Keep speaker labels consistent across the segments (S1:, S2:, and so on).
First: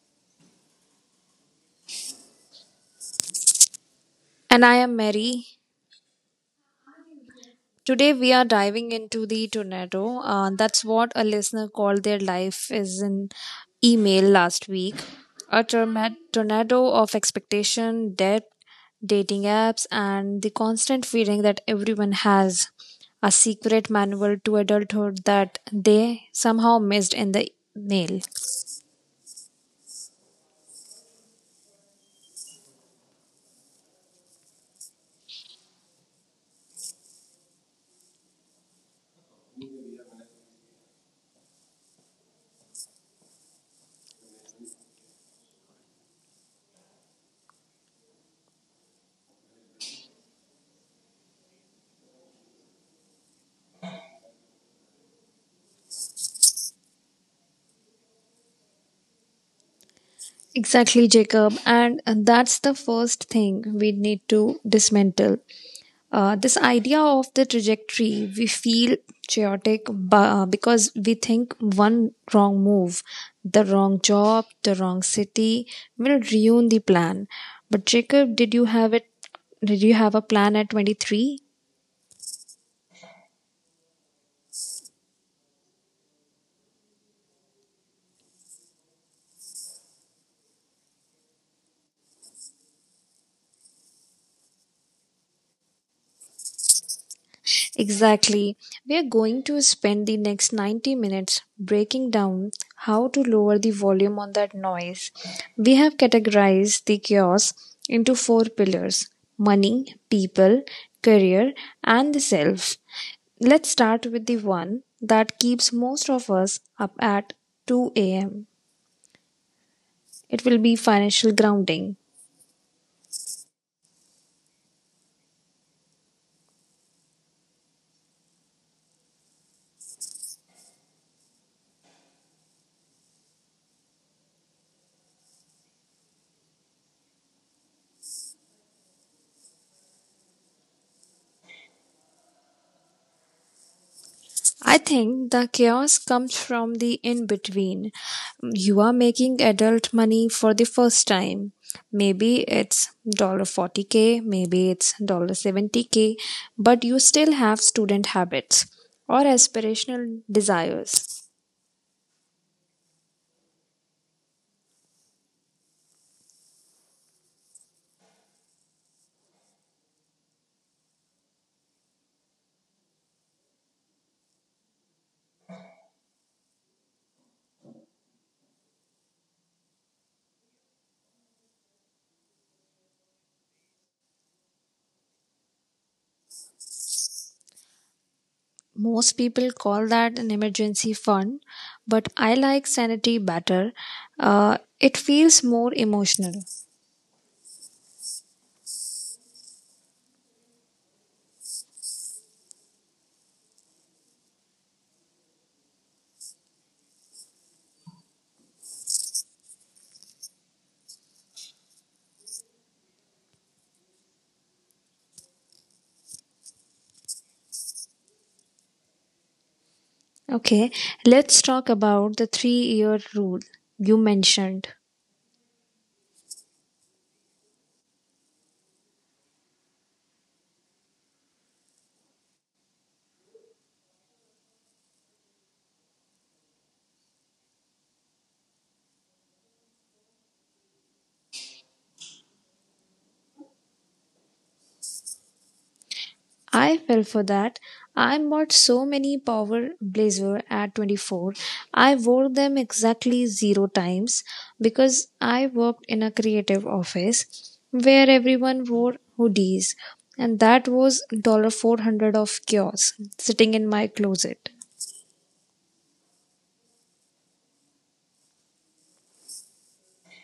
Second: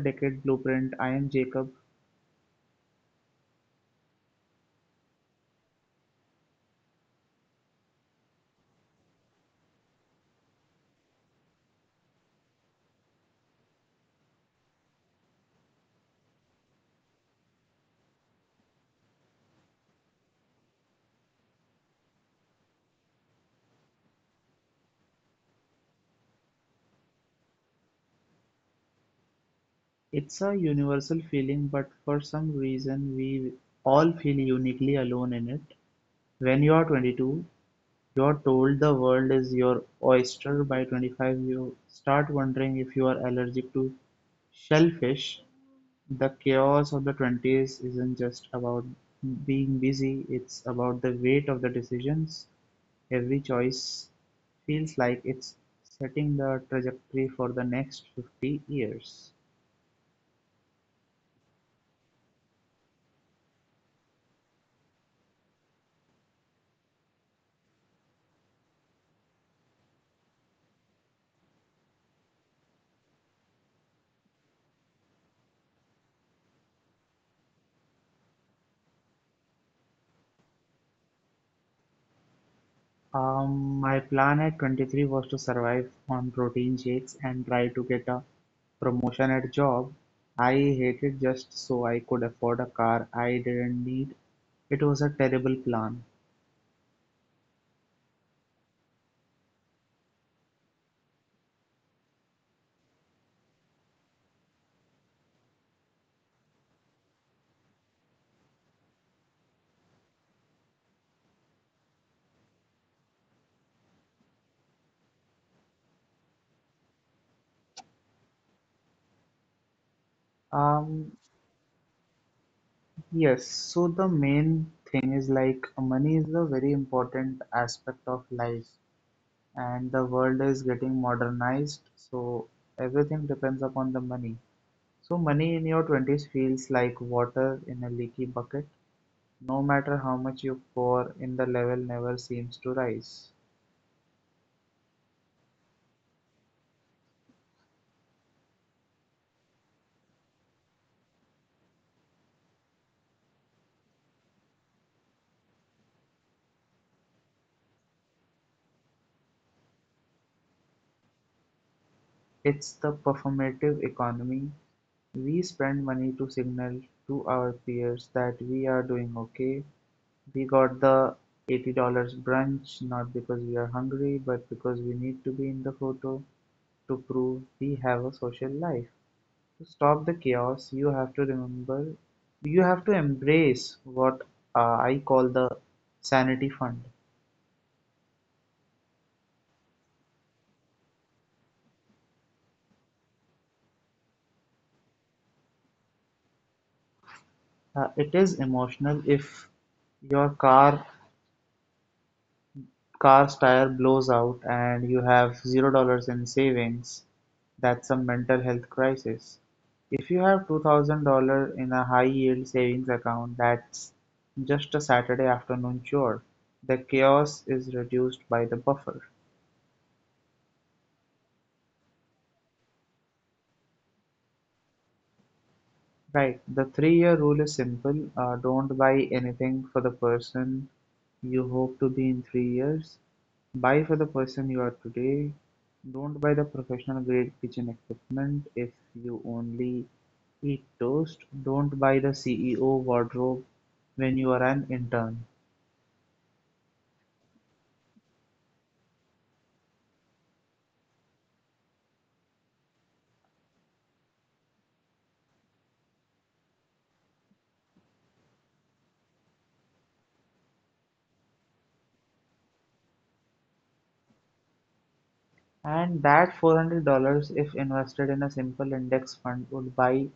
S1: Decade Blueprint. I am Jacob.
S2: And I am Mary. Today we are diving into the tornado. That's what a listener called their life is in email last week. A tornado of expectation, debt, dating apps, and the constant feeling that everyone has a secret manual to adulthood that they somehow missed in the mail.
S1: It's a universal feeling, but for some reason, we all feel uniquely alone in it. When you are 22, you are told the world is your oyster. By 25, you start wondering if you are allergic to shellfish. The chaos of the 20s isn't just about being busy, it's about the weight of the decisions. Every choice feels like it's setting the trajectory for the next 50 years.
S2: Exactly, Jacob. And that's the first thing we need to dismantle. This idea of the trajectory, we feel chaotic because we think one wrong move, the wrong job, the wrong city will ruin the plan. But Jacob, did you have it? Did you have a plan at 23?
S1: My plan at 23 was to survive on protein shakes and try to get a promotion at job I hated just so I could afford a car I didn't need. It was a terrible plan.
S2: Exactly. We are going to spend the next 90 minutes breaking down how to lower the volume on that noise. We have categorized the chaos into four pillars: money, people, career, and the self. Let's start with the one that keeps most of us up at 2 a.m. It will be
S1: Um,
S2: financial grounding.
S1: yes, so the main thing is like money is a very important aspect of life. And the world is getting modernized, so everything depends upon the money. So money in your 20s feels like water in a leaky bucket. No matter how much you pour in, the level never seems to rise.
S2: I think the chaos comes from the in between. You are making adult money for the first time. Maybe it's 40K, maybe it's 70K, but you still have student habits or aspirational desires.
S1: It's the performative economy. We spend money to signal to our peers that we are doing okay. We got the $80 brunch, not because we are hungry, but because we need to be in the photo to prove we have a social life. To stop the chaos, you have to remember, you have to embrace what I call the sanity fund.
S2: Most people call that an emergency fund, but I like sanity better. It feels more emotional.
S1: It is emotional if your car's tire blows out and you have $0 in savings. That's a mental health crisis. If you have $2,000 in a high yield savings account, that's just a Saturday afternoon chore. The chaos is reduced by the buffer.
S2: Okay, let's talk about the 3-year rule you mentioned.
S1: Right. The three-year rule is simple. Don't buy anything for the person you hope to be in 3 years. Buy for the person you are today. Don't buy the professional grade kitchen equipment if you only eat toast. Don't buy the CEO wardrobe when you are an intern.
S2: I fell for that. I bought so many power blazer at 24. I wore them exactly zero times because I worked in a creative office where everyone wore hoodies, and that was $400 of chaos sitting in my closet.
S1: And that $400, if invested in a simple index fund, would buy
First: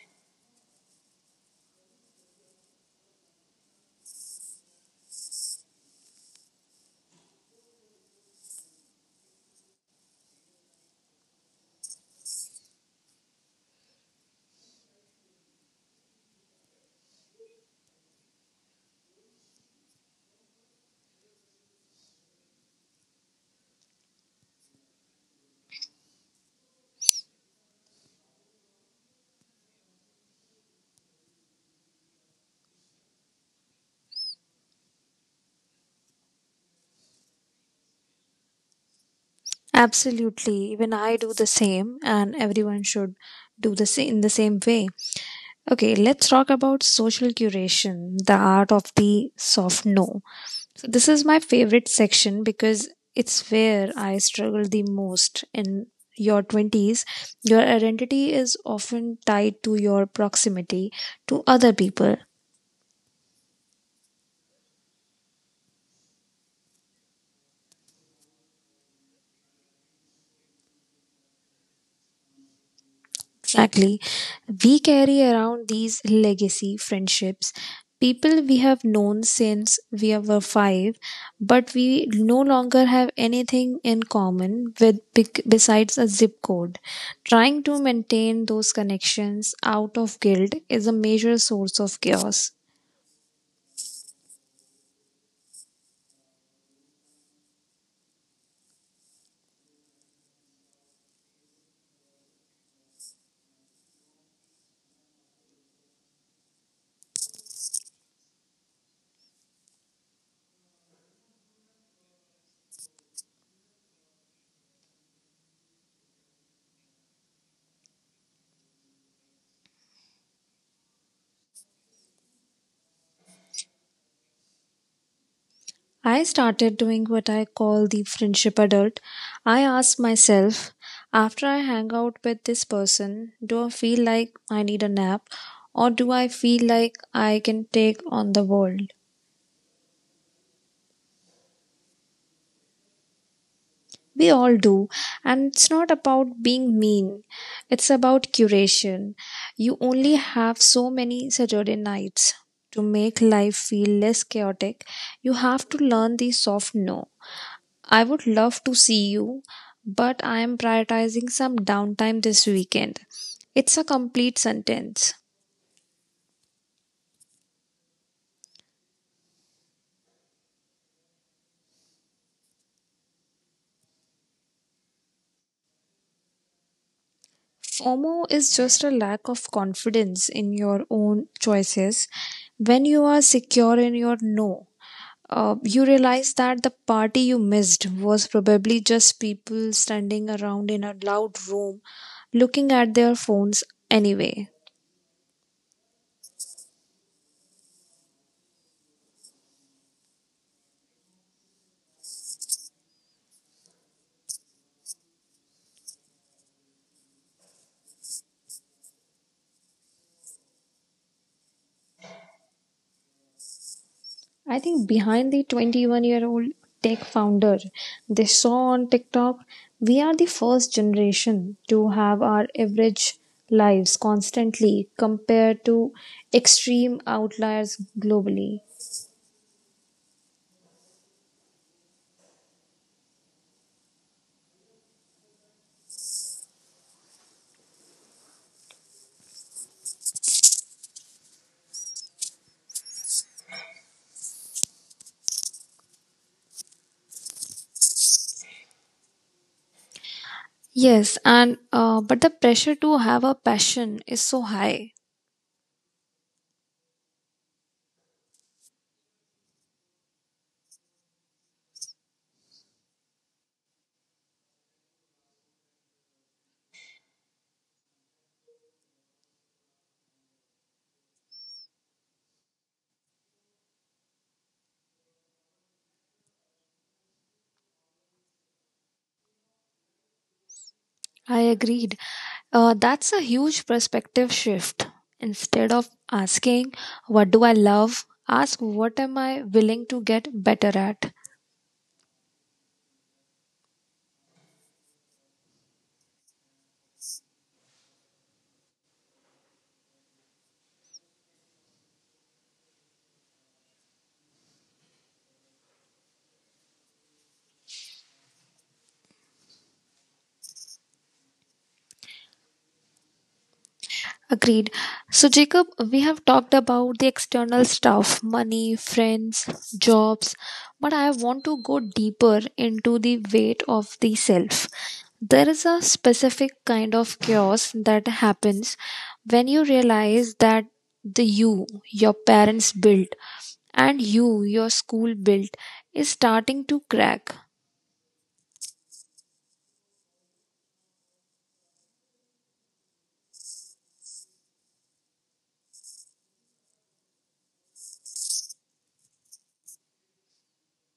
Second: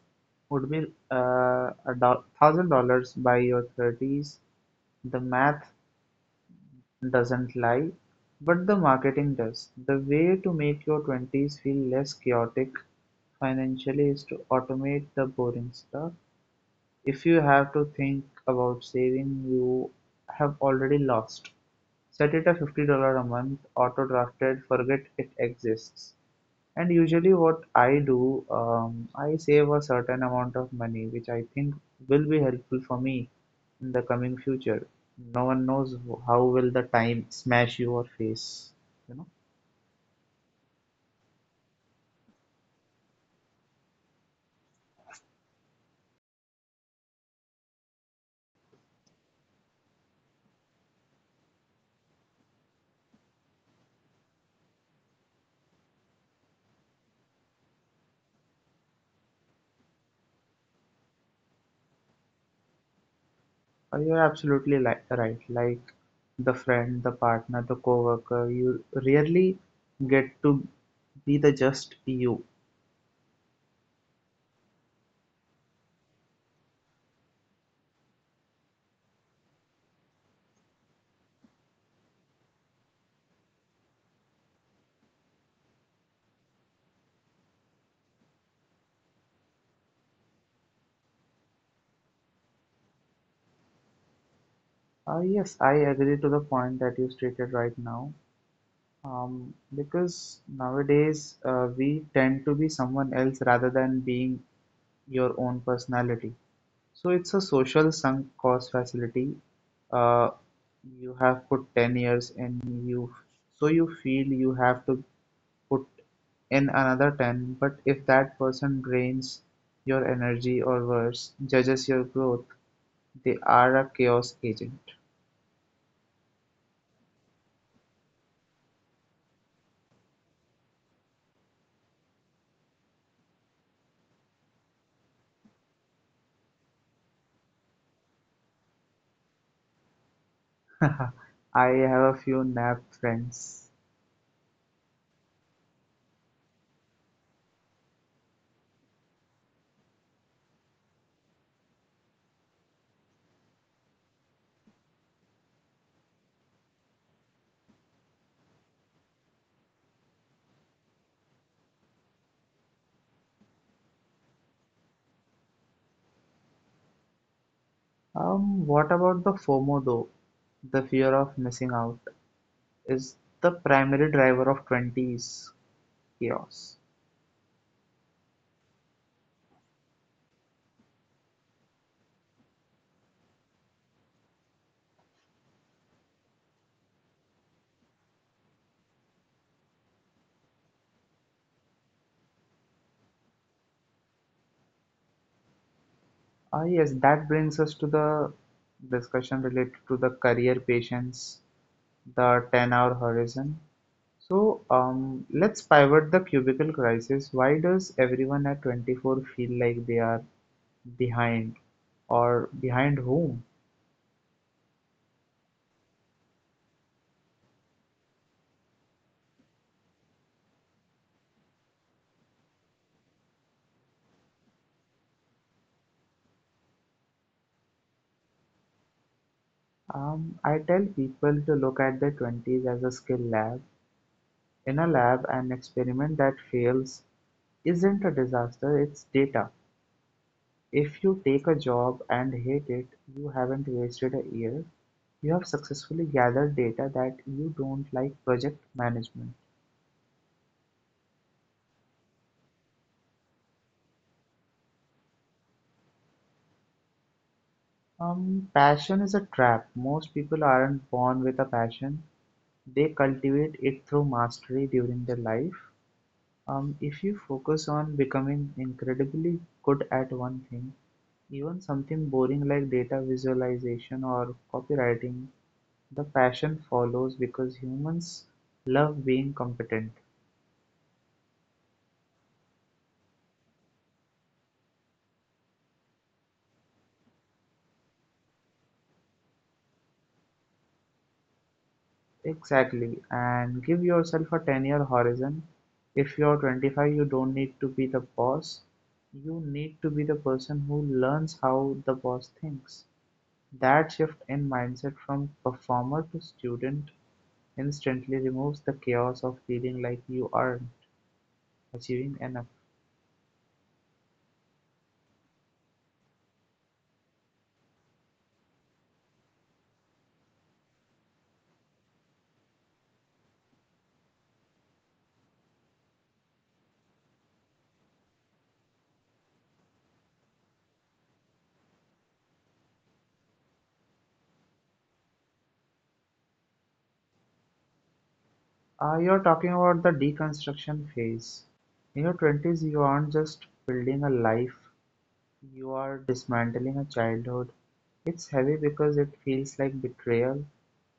S1: would be uh, $1,000 by your 30s. The math doesn't lie, but the marketing does. The way to make your 20s feel less chaotic financially is to automate the boring stuff. If you have to think about saving, you have already lost. Set it at $50 a month auto drafted, forget it exists. And usually, what I do, I save a certain amount of money, which I think will be helpful for me in the coming future. No one knows how will the time smash you or face. You know,
S2: Absolutely. Even I do the same and everyone should do the same in the same way. Okay, let's talk about social curation, the art of the soft no. So this is my favorite section because it's where I struggle the most in your 20s. Your identity is often tied to your proximity to other people.
S1: You're absolutely li right. Like the friend, the partner, the coworker, you rarely get to be the just you.
S2: Exactly. We carry around these legacy friendships, people we have known since we were five, but we no longer have anything in common with besides a zip code. Trying to maintain those connections out of guilt is a major source of chaos.
S1: Yes, I agree to the point that you stated right now. Because nowadays we tend to be someone else rather than being your own personality. So it's a social sunk cost facility. Uh, you have put 10 years and so you feel you have to put in another 10, but if that person drains your energy or worse, judges your growth, they are a chaos agent.
S2: I started doing what I call the friendship adult. I ask myself, after I hang out with this person, do I feel like I need a nap or do I feel like I can take on the world?
S1: I have a few nap friends.
S2: We all do, and it's not about being mean, it's about curation. You only have so many Saturday nights. To make life feel less chaotic, you have to learn the soft no. I would love to see you, but I am prioritizing some downtime this weekend. It's a complete sentence.
S1: What about the FOMO though? The fear of missing out is the primary driver of 20s chaos.
S2: FOMO is just a lack of confidence in your own choices. When you are secure in your no, you realize that the party you missed was probably just people standing around in a loud room looking at their phones anyway.
S1: Ah, yes, that brings us to the discussion related to the career patience, the 10-hour horizon. So, let's pivot the cubicle crisis. Why does everyone at 24 feel like they are behind, or behind whom?
S2: I think behind the 21-year-old tech founder they saw on TikTok, we are the first generation to have our average lives constantly compared to extreme outliers globally.
S1: I tell people to look at their 20s as a skill lab. In a lab, an experiment that fails isn't a disaster, it's data. If you take a job and hate it, you haven't wasted a year. You have successfully gathered data that you don't like project management.
S2: Yes, and but the pressure to have a passion is so high.
S1: Passion is a trap. Most people aren't born with a passion. They cultivate it through mastery during their life. If you focus on becoming incredibly good at one thing, even something boring like data visualization or copywriting, the passion follows because humans love being competent.
S2: I agreed. That's a huge perspective shift. Instead of asking, what do I love? Ask, what am I willing to get better at?
S1: Exactly. And give yourself a 10-year horizon. If you're 25, you don't need to be the boss. You need to be the person who learns how the boss thinks. That shift in mindset from performer to student instantly removes the chaos of feeling like you aren't achieving enough.
S2: Agreed. So, Jacob, we have talked about the external stuff money, friends, jobs, but I want to go deeper into the weight of the self. There is a specific kind of chaos that happens when you realize that the you your parents built and you your school built is starting to crack.
S1: You're talking about the deconstruction phase. In your 20s, you aren't just building a life, you are dismantling a childhood. It's heavy because it feels like betrayal.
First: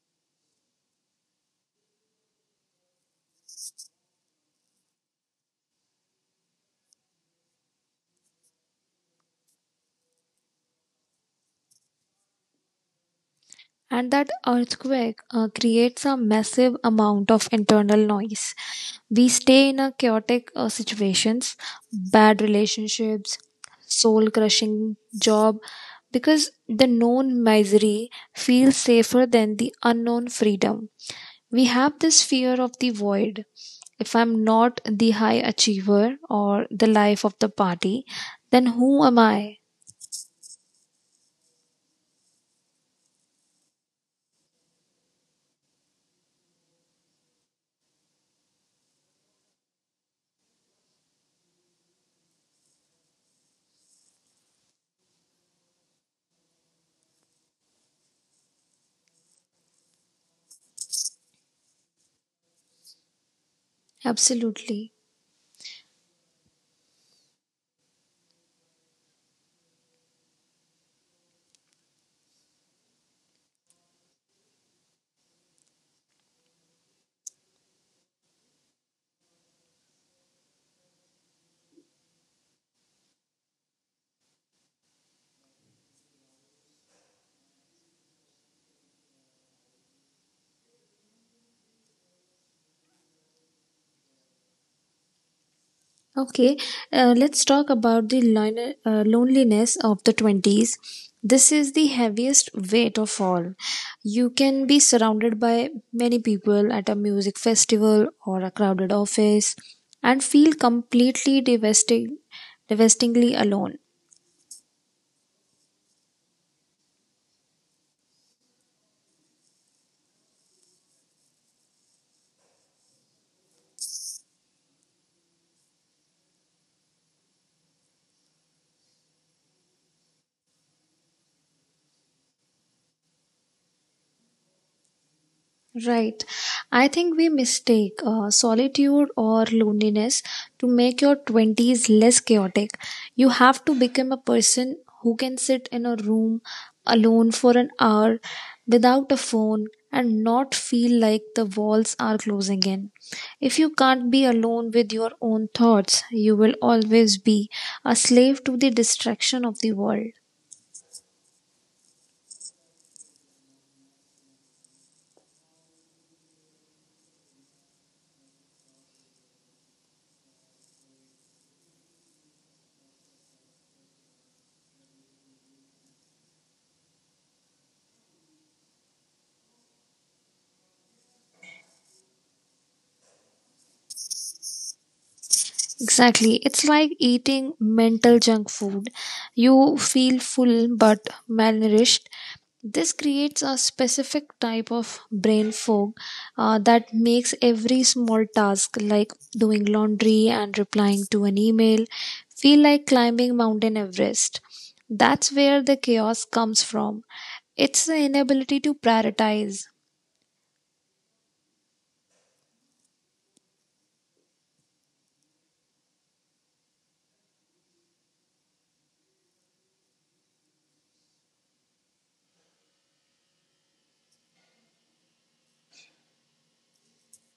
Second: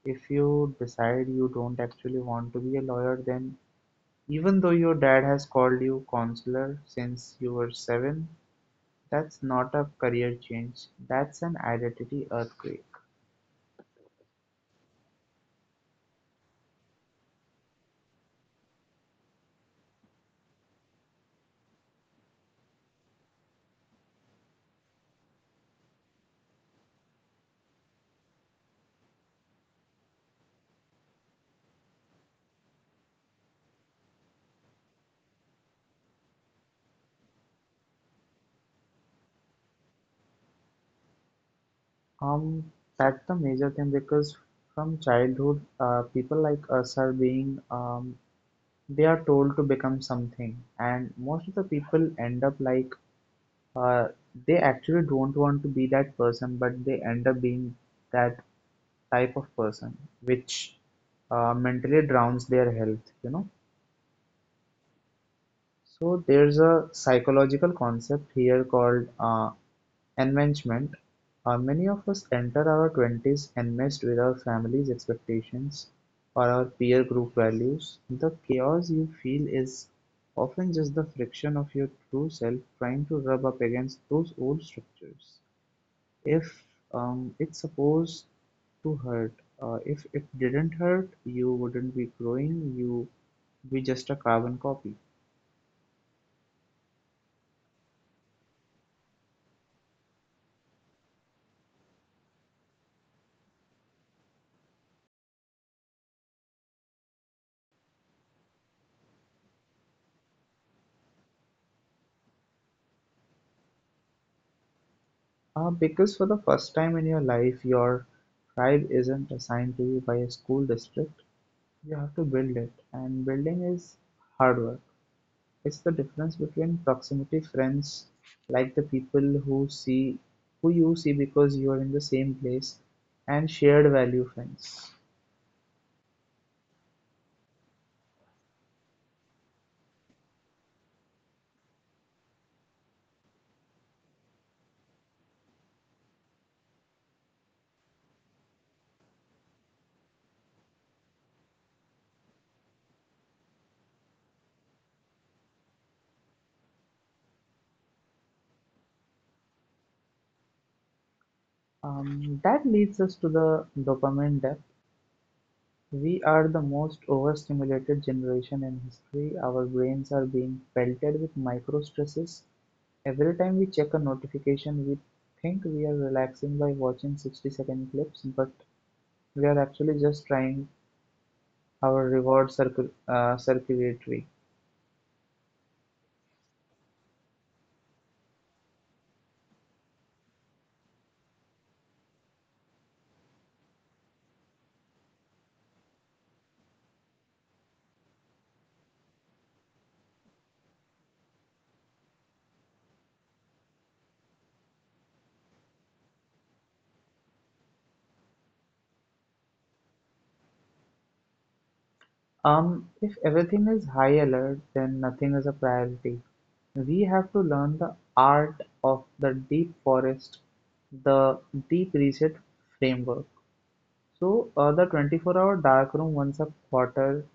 S1: If you decide you don't actually want to be a lawyer, then even though your dad has called you counselor since you were 7, that's not a career change, that's an identity earthquake.
S2: And that earthquake creates a massive amount of internal noise. We stay in a chaotic situations, bad relationships, soul crushing job, because the known misery feels safer than the unknown freedom. We have this fear of the void. If I'm not the high achiever or the life of the party, then who am I?
S1: Um, that's the major thing because from childhood, people like us are being They are told to become something, and most of the people end up like uh, they actually don't want to be that person, but they end up being that type of person, which mentally drowns their health.
S2: Absolutely.
S1: So there's a psychological concept here called enmeshment. Many of us enter our 20s enmeshed with our family's expectations or our peer group values. The chaos you feel is often just the friction of your true self trying to rub up against those old structures. If It's supposed to hurt. If it didn't hurt, you wouldn't be growing, you be just a carbon copy.
S2: Okay, let's talk about the loneliness of the 20s. This is the heaviest weight of all. You can be surrounded by many people at a music festival or a crowded office and feel completely devastatingly alone.
S1: Because for the first time in your life, your tribe isn't assigned to you by a school district. You have to build it, and building is hard work. It's the difference between proximity friends, like the people who see who you see because you are in the same place, and shared value friends.
S2: Right. I think we mistake solitude or loneliness to make your 20s less chaotic. You have to become a person who can sit in a room alone for an hour without a phone and not feel like the walls are closing in. If you can't be alone with your own thoughts, you will always be a slave to the distraction of the world.
S1: That leads us to the dopamine depth. We are the most overstimulated generation in history. Our brains are being pelted with micro stresses. Every time we check a notification, we think we are relaxing by watching 60-second clips, but we are actually just trying our reward circuitry.
S2: Exactly. It's like eating mental junk food. You feel full but malnourished. This creates a specific type of brain fog that makes every small task, like doing laundry and replying to an email, feel like climbing Mountain Everest. That's where the chaos comes from. It's the inability to prioritize.
S1: If everything is high alert, then nothing is a priority. We have to learn the art of the deep forest, the deep reset framework. So, the 24-hour dark room once a quarter,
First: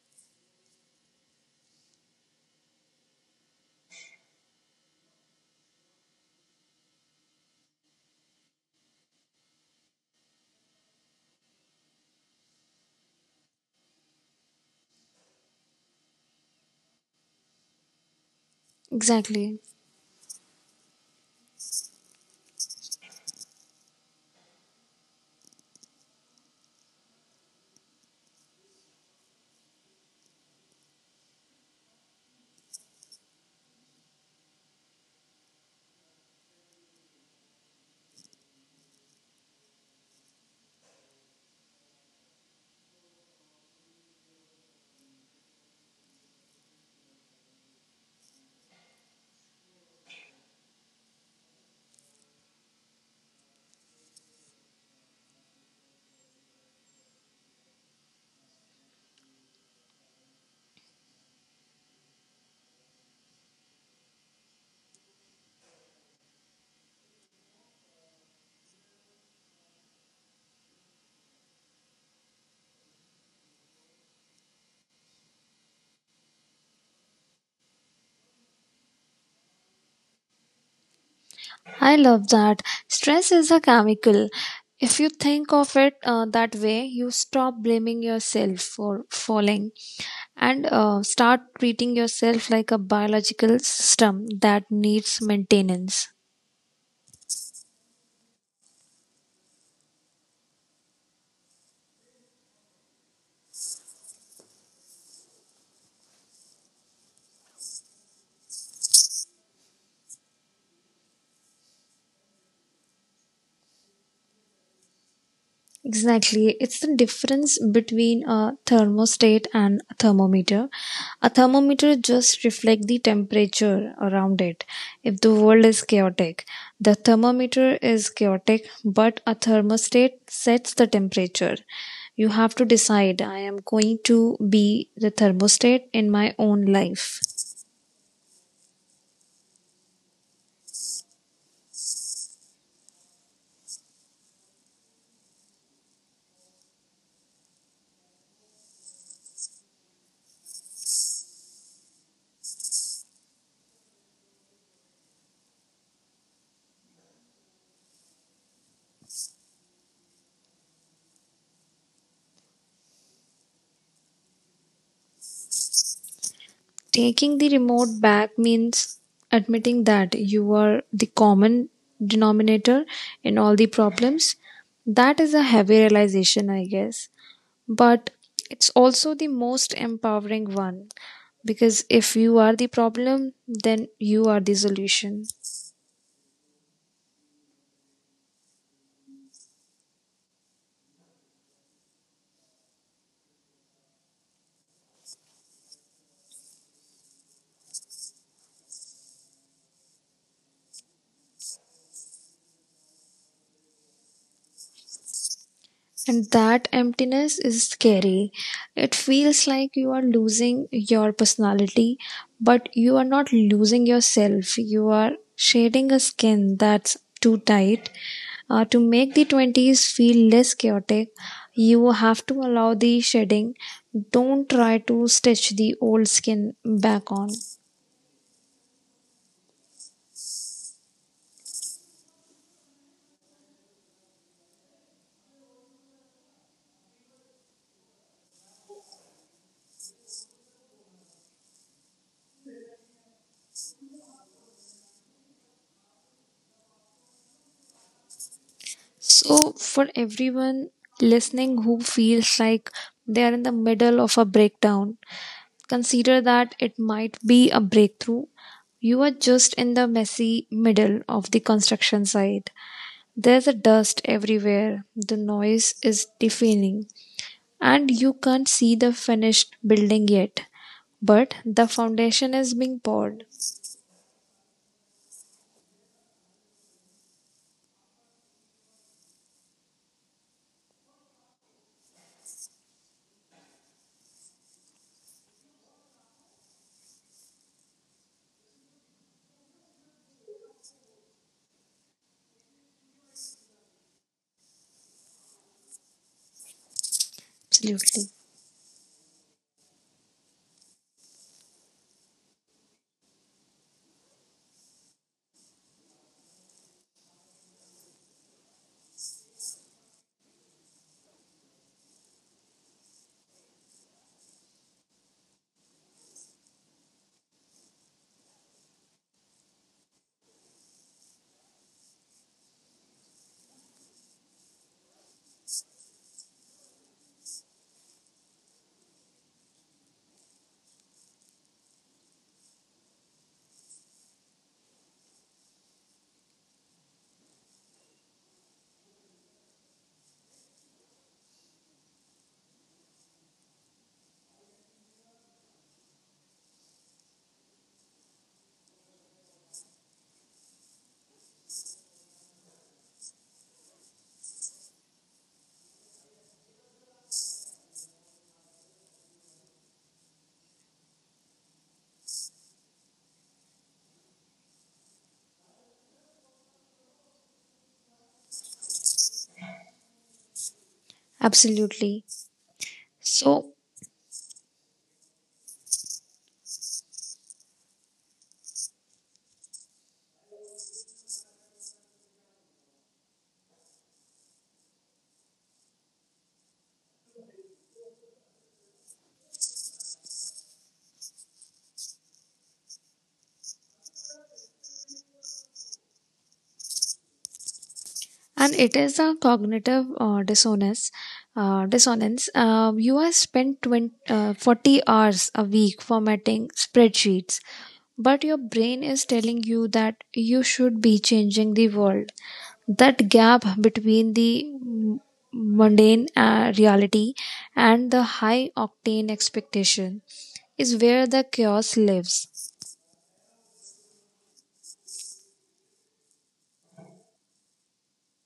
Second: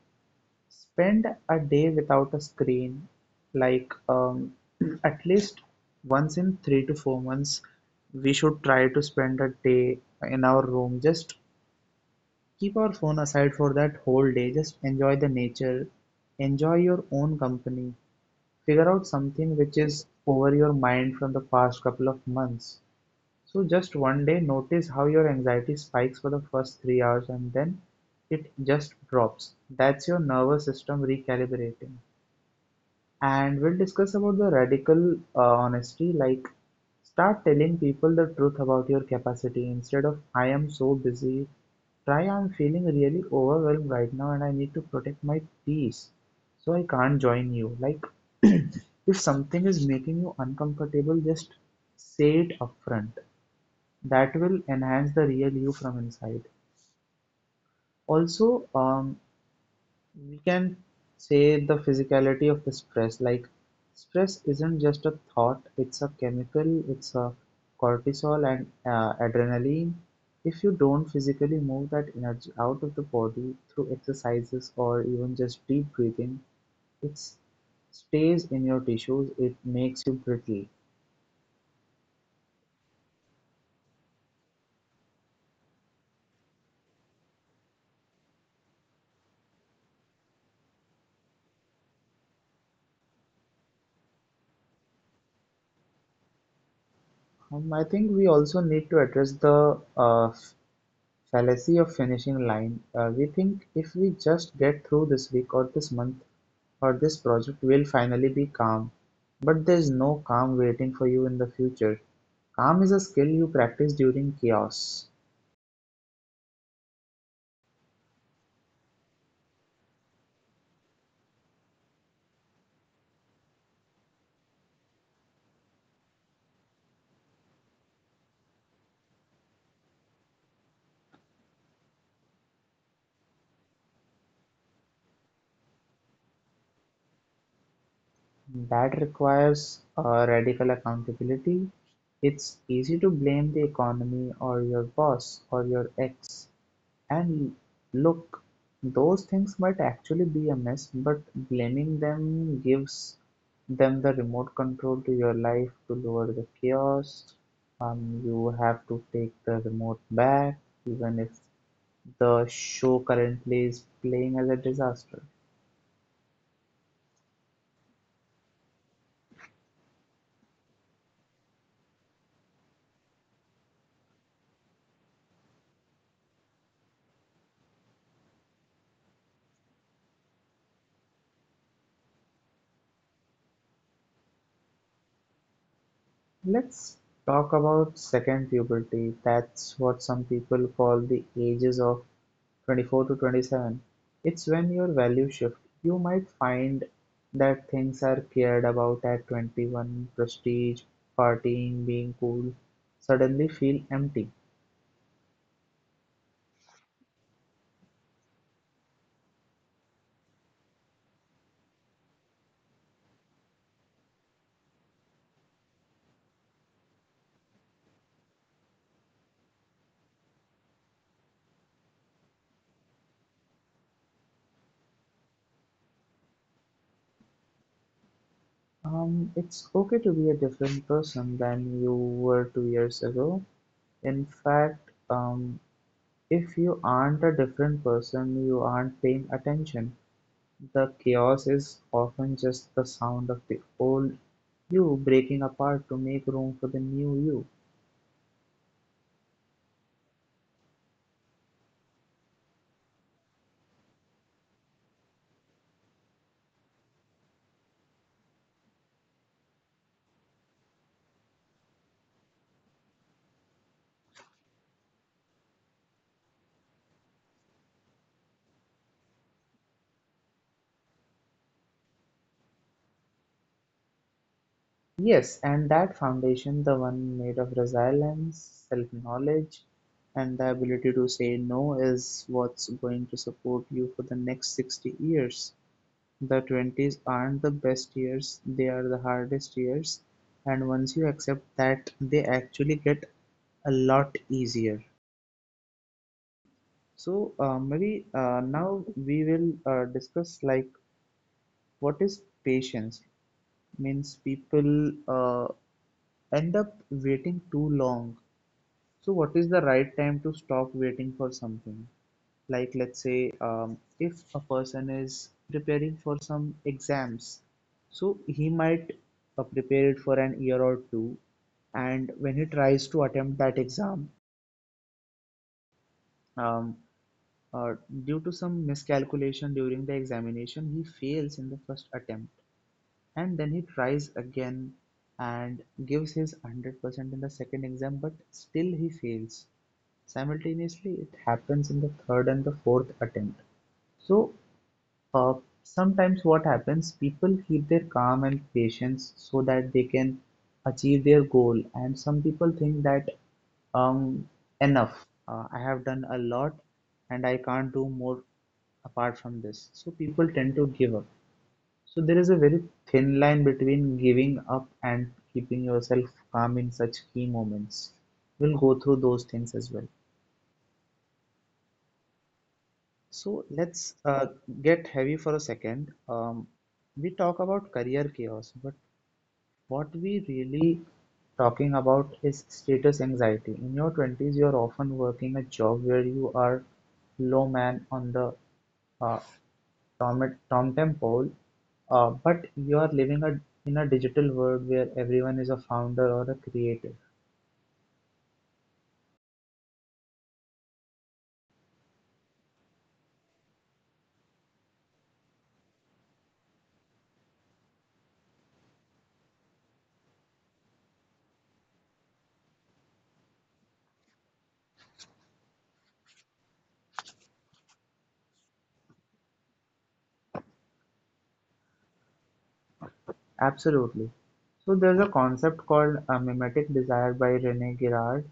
S1: spend a day without a screen, like at least once in 3 to 4 months we should try to spend a day in our room, just keep our phone aside for that whole day, just enjoy the nature, enjoy your own company, figure out something
S2: Exactly.
S1: which is over your mind from the past couple of months. So just one day, notice how your anxiety spikes for the first 3 hours and then it just drops. That's your nervous system recalibrating. And we'll discuss about the radical honesty. Like, start telling people the truth about your capacity instead of I am so busy. Try, I'm feeling really overwhelmed right now and I need to protect my peace, so I can't join you. Like if something is making you uncomfortable, just say it upfront. That will enhance the real you from inside. Also, we can say the physicality of the stress. Like, stress isn't just a thought, it's a chemical. It's a cortisol and adrenaline. If you don't physically move that energy out of the body through exercises or even just deep breathing, it stays in your tissues. It makes you brittle.
S2: I love that. Stress is a chemical. If you think of it that way, you stop blaming yourself for falling and start treating yourself like a biological system that needs maintenance.
S1: I think we also need to address the fallacy of finishing line. We think if we just get through this week or this month, or this project will finally be calm. But there's no calm waiting for you in the future. Calm is a skill you practice during chaos.
S2: Exactly. It's the difference between a thermostat and a thermometer. A thermometer just reflects the temperature around it. If the world is chaotic, the thermometer is chaotic, but a thermostat sets the temperature. You have to decide I am going to be the thermostat in my own life.
S1: That requires radical accountability. It's easy to blame the economy or your boss or your ex. And look, those things might actually be amiss, but blaming them gives them the remote control to your life to lower the chaos. You have to take the remote back, even if the show currently is playing as a disaster.
S2: Taking the remote back means admitting that you are the common denominator in all the problems. That is a heavy realization, I guess. But it's also the most empowering one because if you are the problem, then you are the solution.
S1: Let's talk about second puberty. That's what some people call the ages of 24 to 27. It's when your value shift, you might find that things are cared about at 21: prestige, partying, being cool, suddenly feel empty.
S2: And that emptiness is scary. It feels like you are losing your personality, but you are not losing yourself. You are shading a skin that's too tight. To make the 20s feel less chaotic, you have to allow the shedding. Don't try to stitch the old skin back on.
S1: It's okay to be a different person than you were 2 years ago. In fact, if you aren't a different person, you aren't paying attention. The chaos is often just the sound of the old you breaking apart to make room for the new you.
S2: So, for everyone listening who feels like they are in the middle of a breakdown, consider that it might be a breakthrough. You are just in the messy middle of the construction site. There's a dust everywhere, the noise is deafening, and you can't see the finished building yet. But the foundation is being poured.
S1: Yes, and that foundation, the one made of resilience, self knowledge, and the ability to say no, is what's going to support you for the next 60 years. The 20s aren't the best years, they are the hardest years, and once you accept that, they actually get a lot easier. So, maybe
S2: Absolutely.
S1: Now we will discuss like what is patience. Means people end up waiting too long. So, what is the right time to stop waiting for something? Like, let's say, if a person is preparing for some exams, so he might prepare it for an year or two, and when he tries to attempt that exam, um, uh, due to some miscalculation during the examination, he fails in the first attempt, and then he tries again and gives his 100% in the second exam, but still he fails. Simultaneously it happens in the third and the fourth attempt. so uh, Sometimes what happens, people keep their calm and patience so that they can achieve their goal, and some people think that um enough, I have done a lot and I can't do more apart from this, so people tend to give up. So there is a very thin line between giving up and keeping yourself calm in such key moments. We'll go through those things as well.
S2: Absolutely.
S1: So
S2: So,
S1: let's get heavy for a second. We talk about career chaos, but what we really talking about is status anxiety. In your 20s, you're often working a job where you are low man on the uh, tom, tom pole, but you are living in a digital world where everyone is a founder or a creator.
S2: and it is a cognitive dissonance. You are spent 40 hours a week formatting spreadsheets, but your brain is telling you that you should be changing the world. That gap between the mundane reality and the high octane expectation is where the chaos lives.
S1: Absolutely. So there's a concept called mimetic desire by Rene Girard.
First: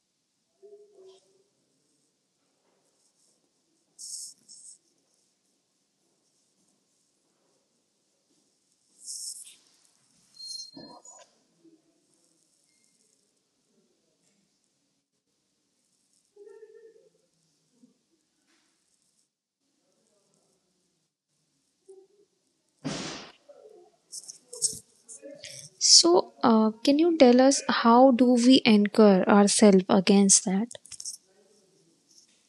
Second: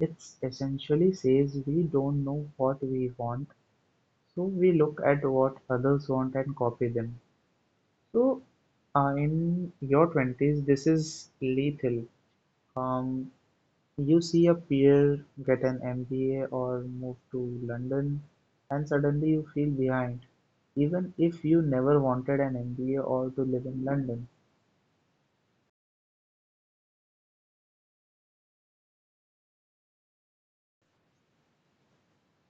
S1: It essentially says we don't know what we want, so we look at what others want and copy them. So, in your 20s, this is lethal. Um, you see a peer get an MBA or move to London, and suddenly you feel behind, even if you never wanted an MBA or to live in London.
S2: So can you tell us how do we anchor ourselves against that?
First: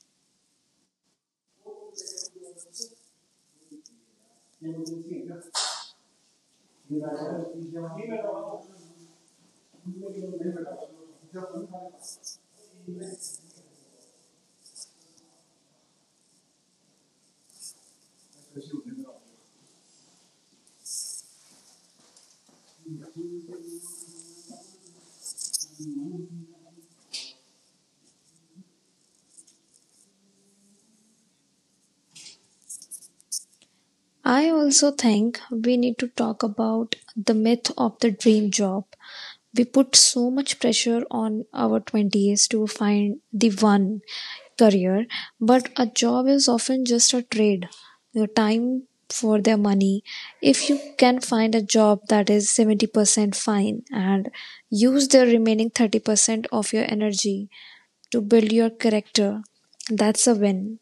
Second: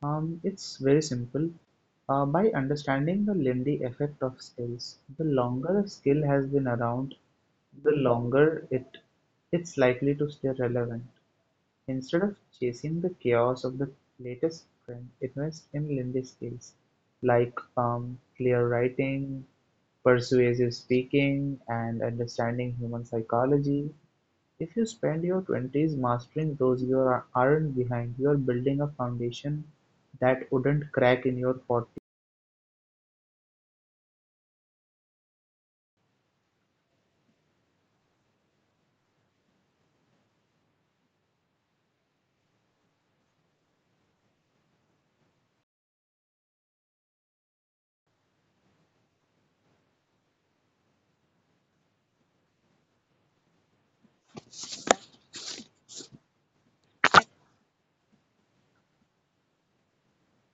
S1: It's very simple. By understanding the Lindy effect of skills, the longer a skill has been around, the longer it's likely to stay relevant. Instead of chasing the chaos of the latest trend, invest in lindy skills like clear writing, persuasive speaking, and understanding human psychology. If you spend your 20s mastering those, aren't behind. You are building a foundation that wouldn't crack in your 40s.
S2: I also think we need to talk about the myth of the dream job. We put so much pressure on our 20s to find the one career, but a job is often just a trade, your time for their money. If you can find a job that is 70% fine and use the remaining 30% of your energy to build your character, that's a win.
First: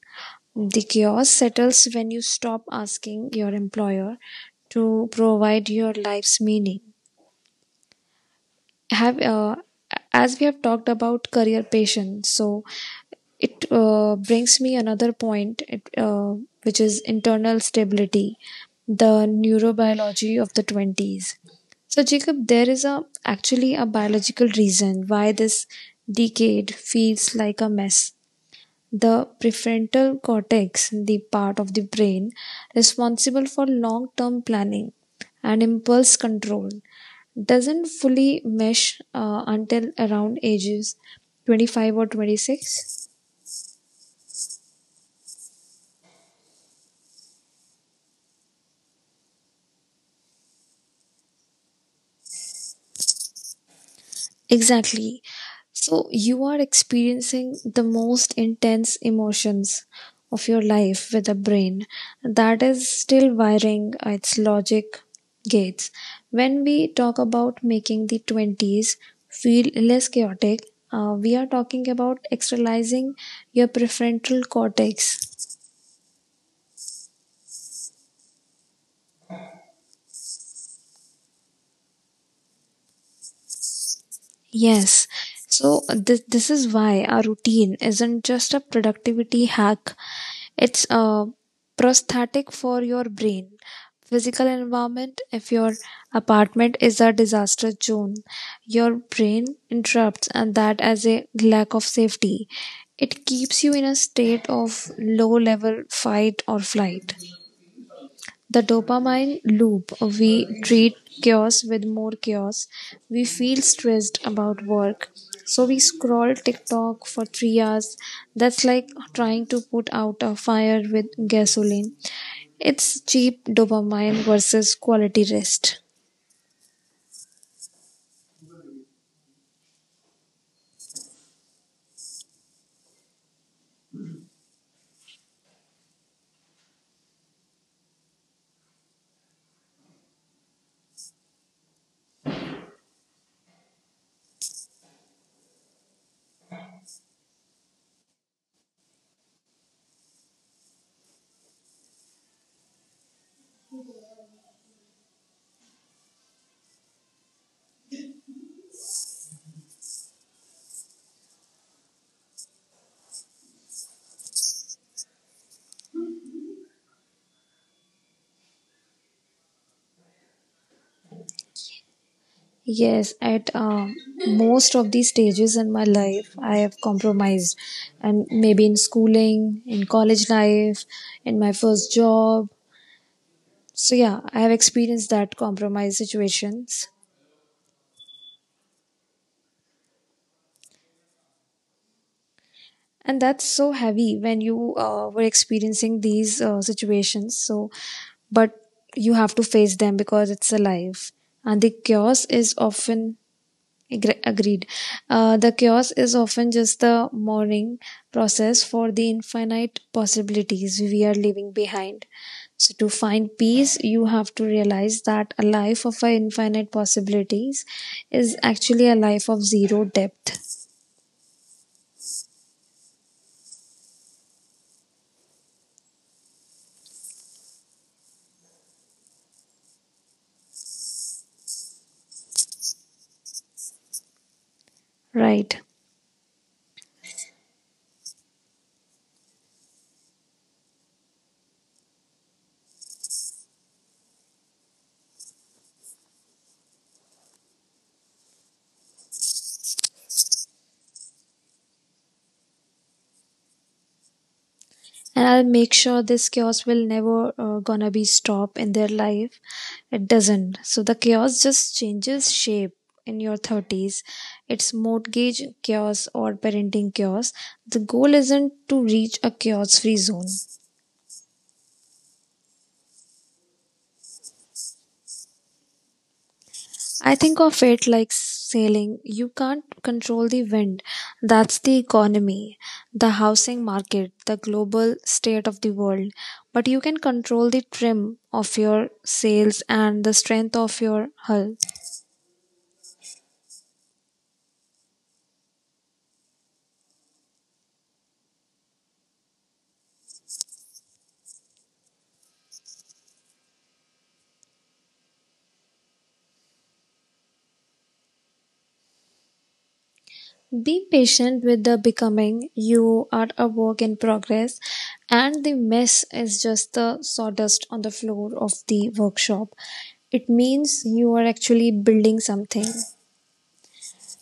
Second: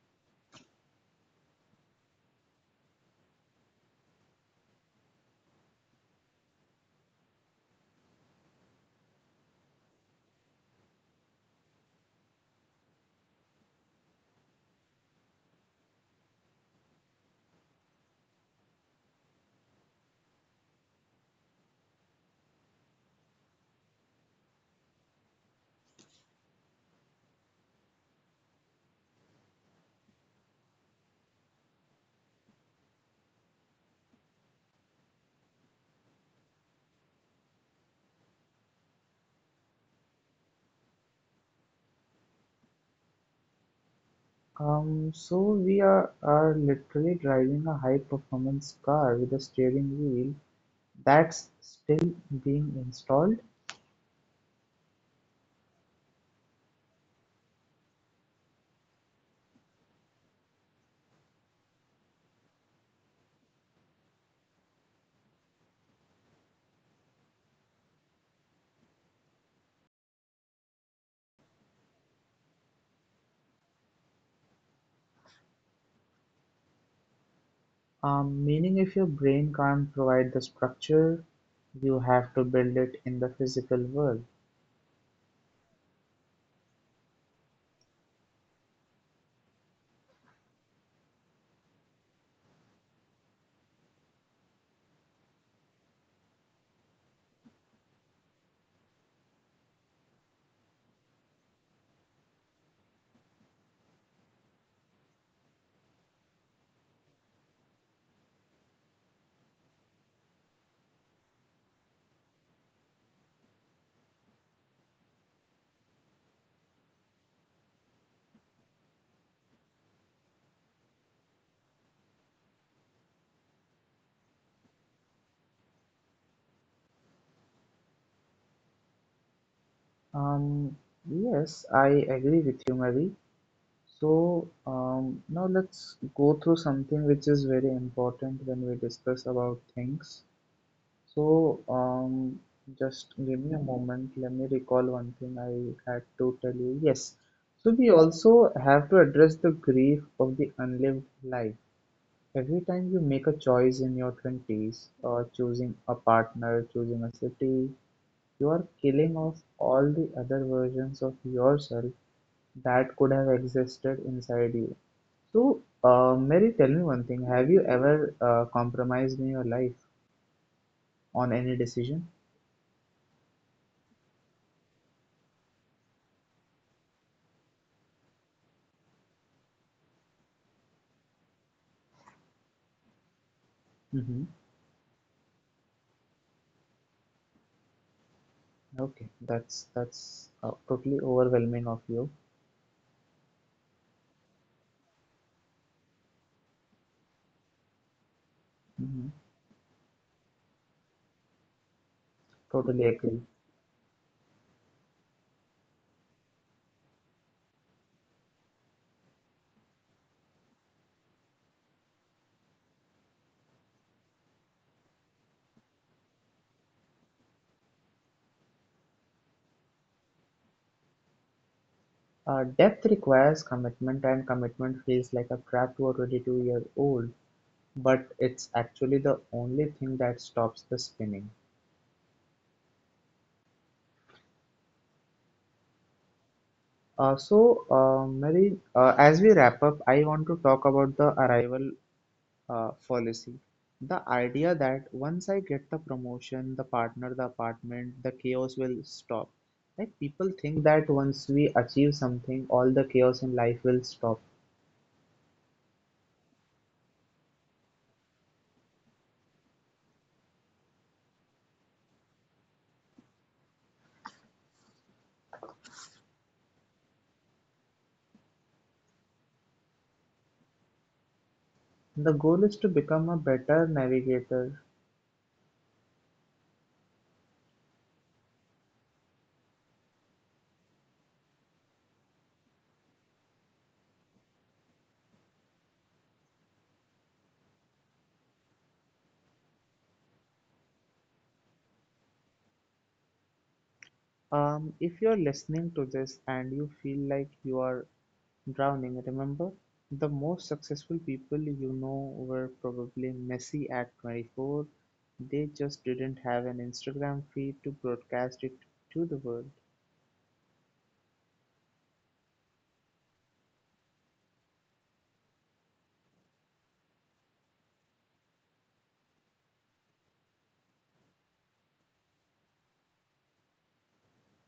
S2: The chaos settles when you stop asking your employer to provide your life's meaning. Have As we have talked about career passion, so it brings me another point, which is internal stability, the neurobiology of the 20s. So Jacob, there is a actually a biological reason why this decade feels like a mess. The prefrontal cortex, the part of the brain responsible for long term planning and impulse control, doesn't fully mesh until around ages 25 or 26.
S1: So are literally driving a high performance car with a steering wheel that's still being installed.
S2: Exactly. So you are experiencing the most intense emotions of your life with a brain that is still wiring its logic gates. When we talk about making the 20s feel less chaotic, we are talking about externalizing your prefrontal cortex.
S1: Meaning if your brain can't provide the structure, you have to build it in the physical world.
S2: Yes. So this is why our routine isn't just a productivity hack. It's a prosthetic for your brain. Physical environment, if your apartment is a disaster zone, your brain interrupts and that as a lack of safety. It keeps you in a state of low level fight or flight. The dopamine loop we treat chaos with more chaos. We feel stressed about work. So we scroll TikTok for 3 hours. That's like trying to put out a fire with gasoline. It's cheap dopamine versus quality rest.
S1: Um, yes, I agree with you, Mary. So now let's go through something which is very important when we discuss about things. So um, just give me a moment. Let me recall one thing I had to tell you. Yes. So we also have to address the grief of the unlived life. Every time you make a choice in your 20s, choosing a partner, choosing a city, you are killing off all the other versions of yourself that could have existed inside you. So, Mary, tell me one thing. Have you ever compromised in your life on any decision?
S2: Yes, at most of these stages in my life, I have compromised. And maybe in schooling, in college life, in my first job, so
S1: Mm-hmm.
S2: yeah, I have experienced that compromise situations,
S1: Okay, that's totally overwhelming of you.
S2: and that's so heavy when you were experiencing these situations. So, but
S1: Hmm.
S2: you have to face them because it's a life, and the chaos is
S1: Totally agree.
S2: often. Agreed. The chaos is often just the mourning process for the infinite possibilities we are leaving behind. So, to find peace, you have to realize that a life of infinite possibilities is actually a life of zero depth.
S1: Depth requires commitment, and commitment feels like a trap to a 22-year old, but it's actually the only thing that stops the spinning.
S2: Right.
S1: So, Mary, as we wrap up, I want to talk about the arrival fallacy. The idea that once I get the promotion, the partner, the apartment, the chaos will stop. Like people think that once we achieve something, all the chaos in life will stop.
S2: And I'll make sure this chaos will never gonna be stop in their life. It doesn't. So the chaos just changes shape in your 30s. It's mortgage chaos or parenting chaos. The goal isn't to reach a chaos free zone.
S1: The goal is to become a better navigator.
S2: I think of it like sailing. You can't control the wind. That's the economy, the housing market, the global state of the world. But you can control the trim of your sails and the strength of your hull.
S1: If you're listening to this and you feel like you are drowning, remember? The most successful people you know were probably messy at 24, they just didn't have an Instagram feed to broadcast it to the world.
S2: Be patient with the becoming. You are a work in progress, and the mess is just the sawdust on the floor of the workshop. It means you are actually building something.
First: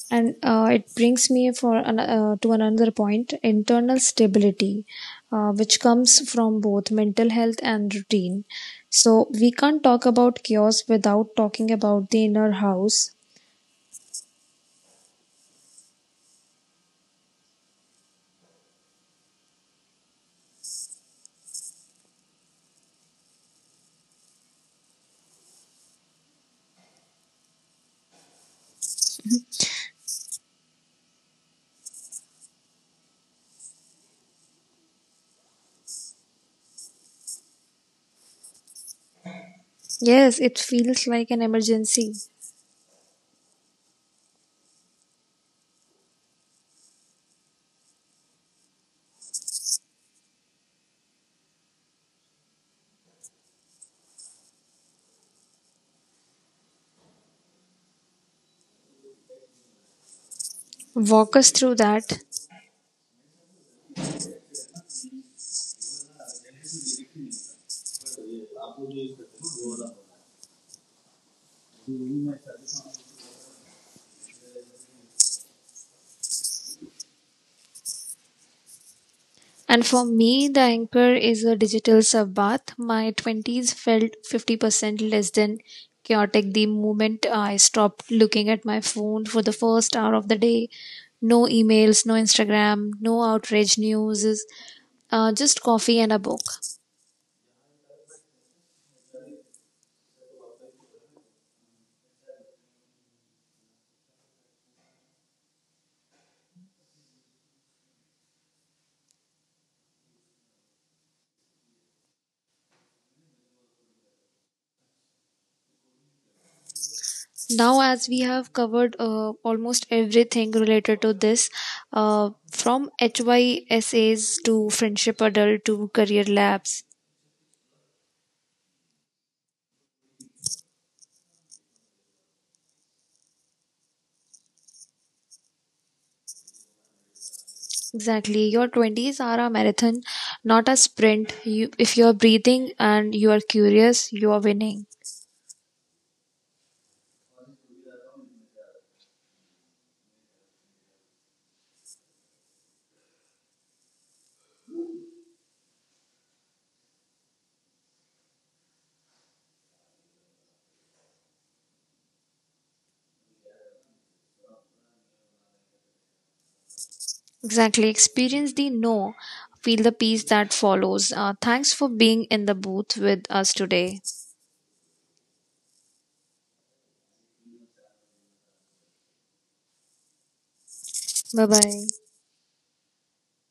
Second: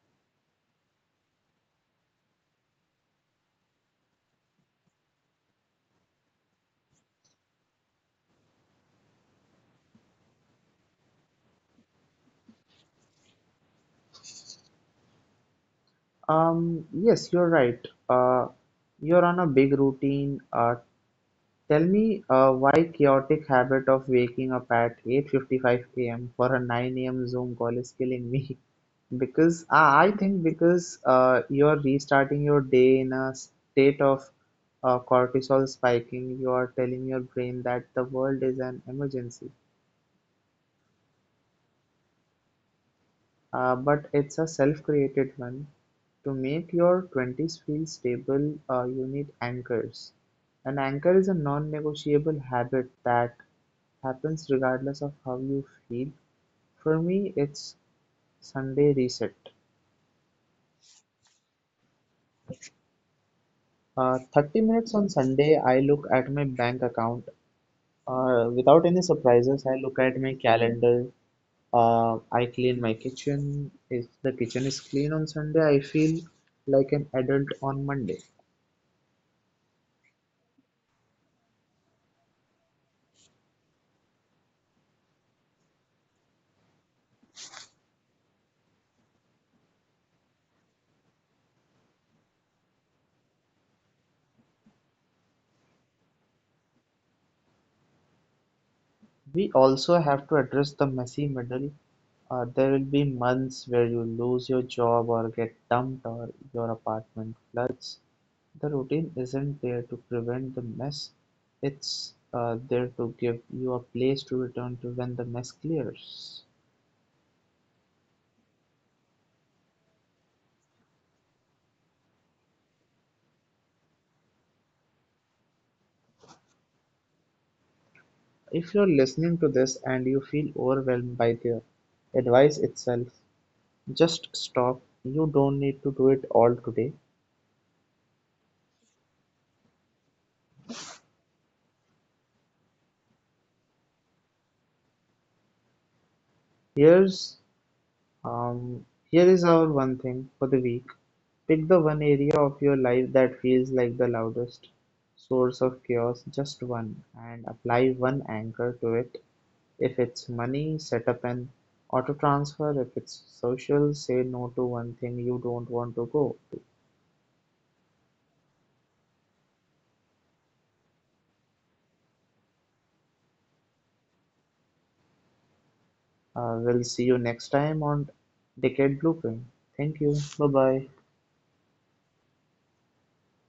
S2: And it brings me to another point, internal stability, which comes from both mental health and routine. So we can't talk about chaos without talking about the inner house.
S1: Yes, you're right. You're on a big routine. Tell me why chaotic habit of waking up at 8:55 a.m. for a 9 a.m. Zoom call is killing me. Because I think because you're restarting your day in a state of cortisol spiking, you are telling your brain that the world is an emergency.
S2: Yes, it feels like an emergency.
S1: But it's a self-created one. To make your 20s feel stable, you need anchors. An anchor is a non-negotiable habit that happens regardless of how you feel. For me, it's sunday reset.
S2: Walk us through that.
S1: 30 minutes on sunday I look at my bank account without any surprises. I look at my calendar, I clean my kitchen. If the kitchen is clean on sunday, I feel like an adult on monday.
S2: And for me, the anchor is a digital sub bath. My 20s felt 50% less than chaotic the moment I stopped looking at my phone for the first hour of the day. No emails, no Instagram, no outrage news, just coffee and a book.
S1: We also have to address the messy middle. There will be months where you lose your job or get dumped or your apartment floods. The routine isn't there to prevent the mess, it's there to give you a place to return to when the mess clears.
S2: Now, as we have covered almost everything related to this, from HYSAs to friendship adult to career labs.
S1: If you're listening to this and you feel overwhelmed by the advice itself, just stop. You don't need to do it all today.
S2: Exactly. Your 20s are a marathon, not a sprint. You, if you're breathing and you are curious, you are winning.
S1: Here's um, Here is our one thing for the week. Pick the one area of your life that feels like the loudest source of chaos, just one, and apply one anchor to it. If it's money, set up an auto transfer. If it's social, say no to one thing you don't want to go.
S2: Exactly. Experience the no, feel the peace that follows. Thanks for being in the booth with us today.
S1: We'll see you next time on Decade Blueprint. Thank you. Bye bye.
S2: Bye bye.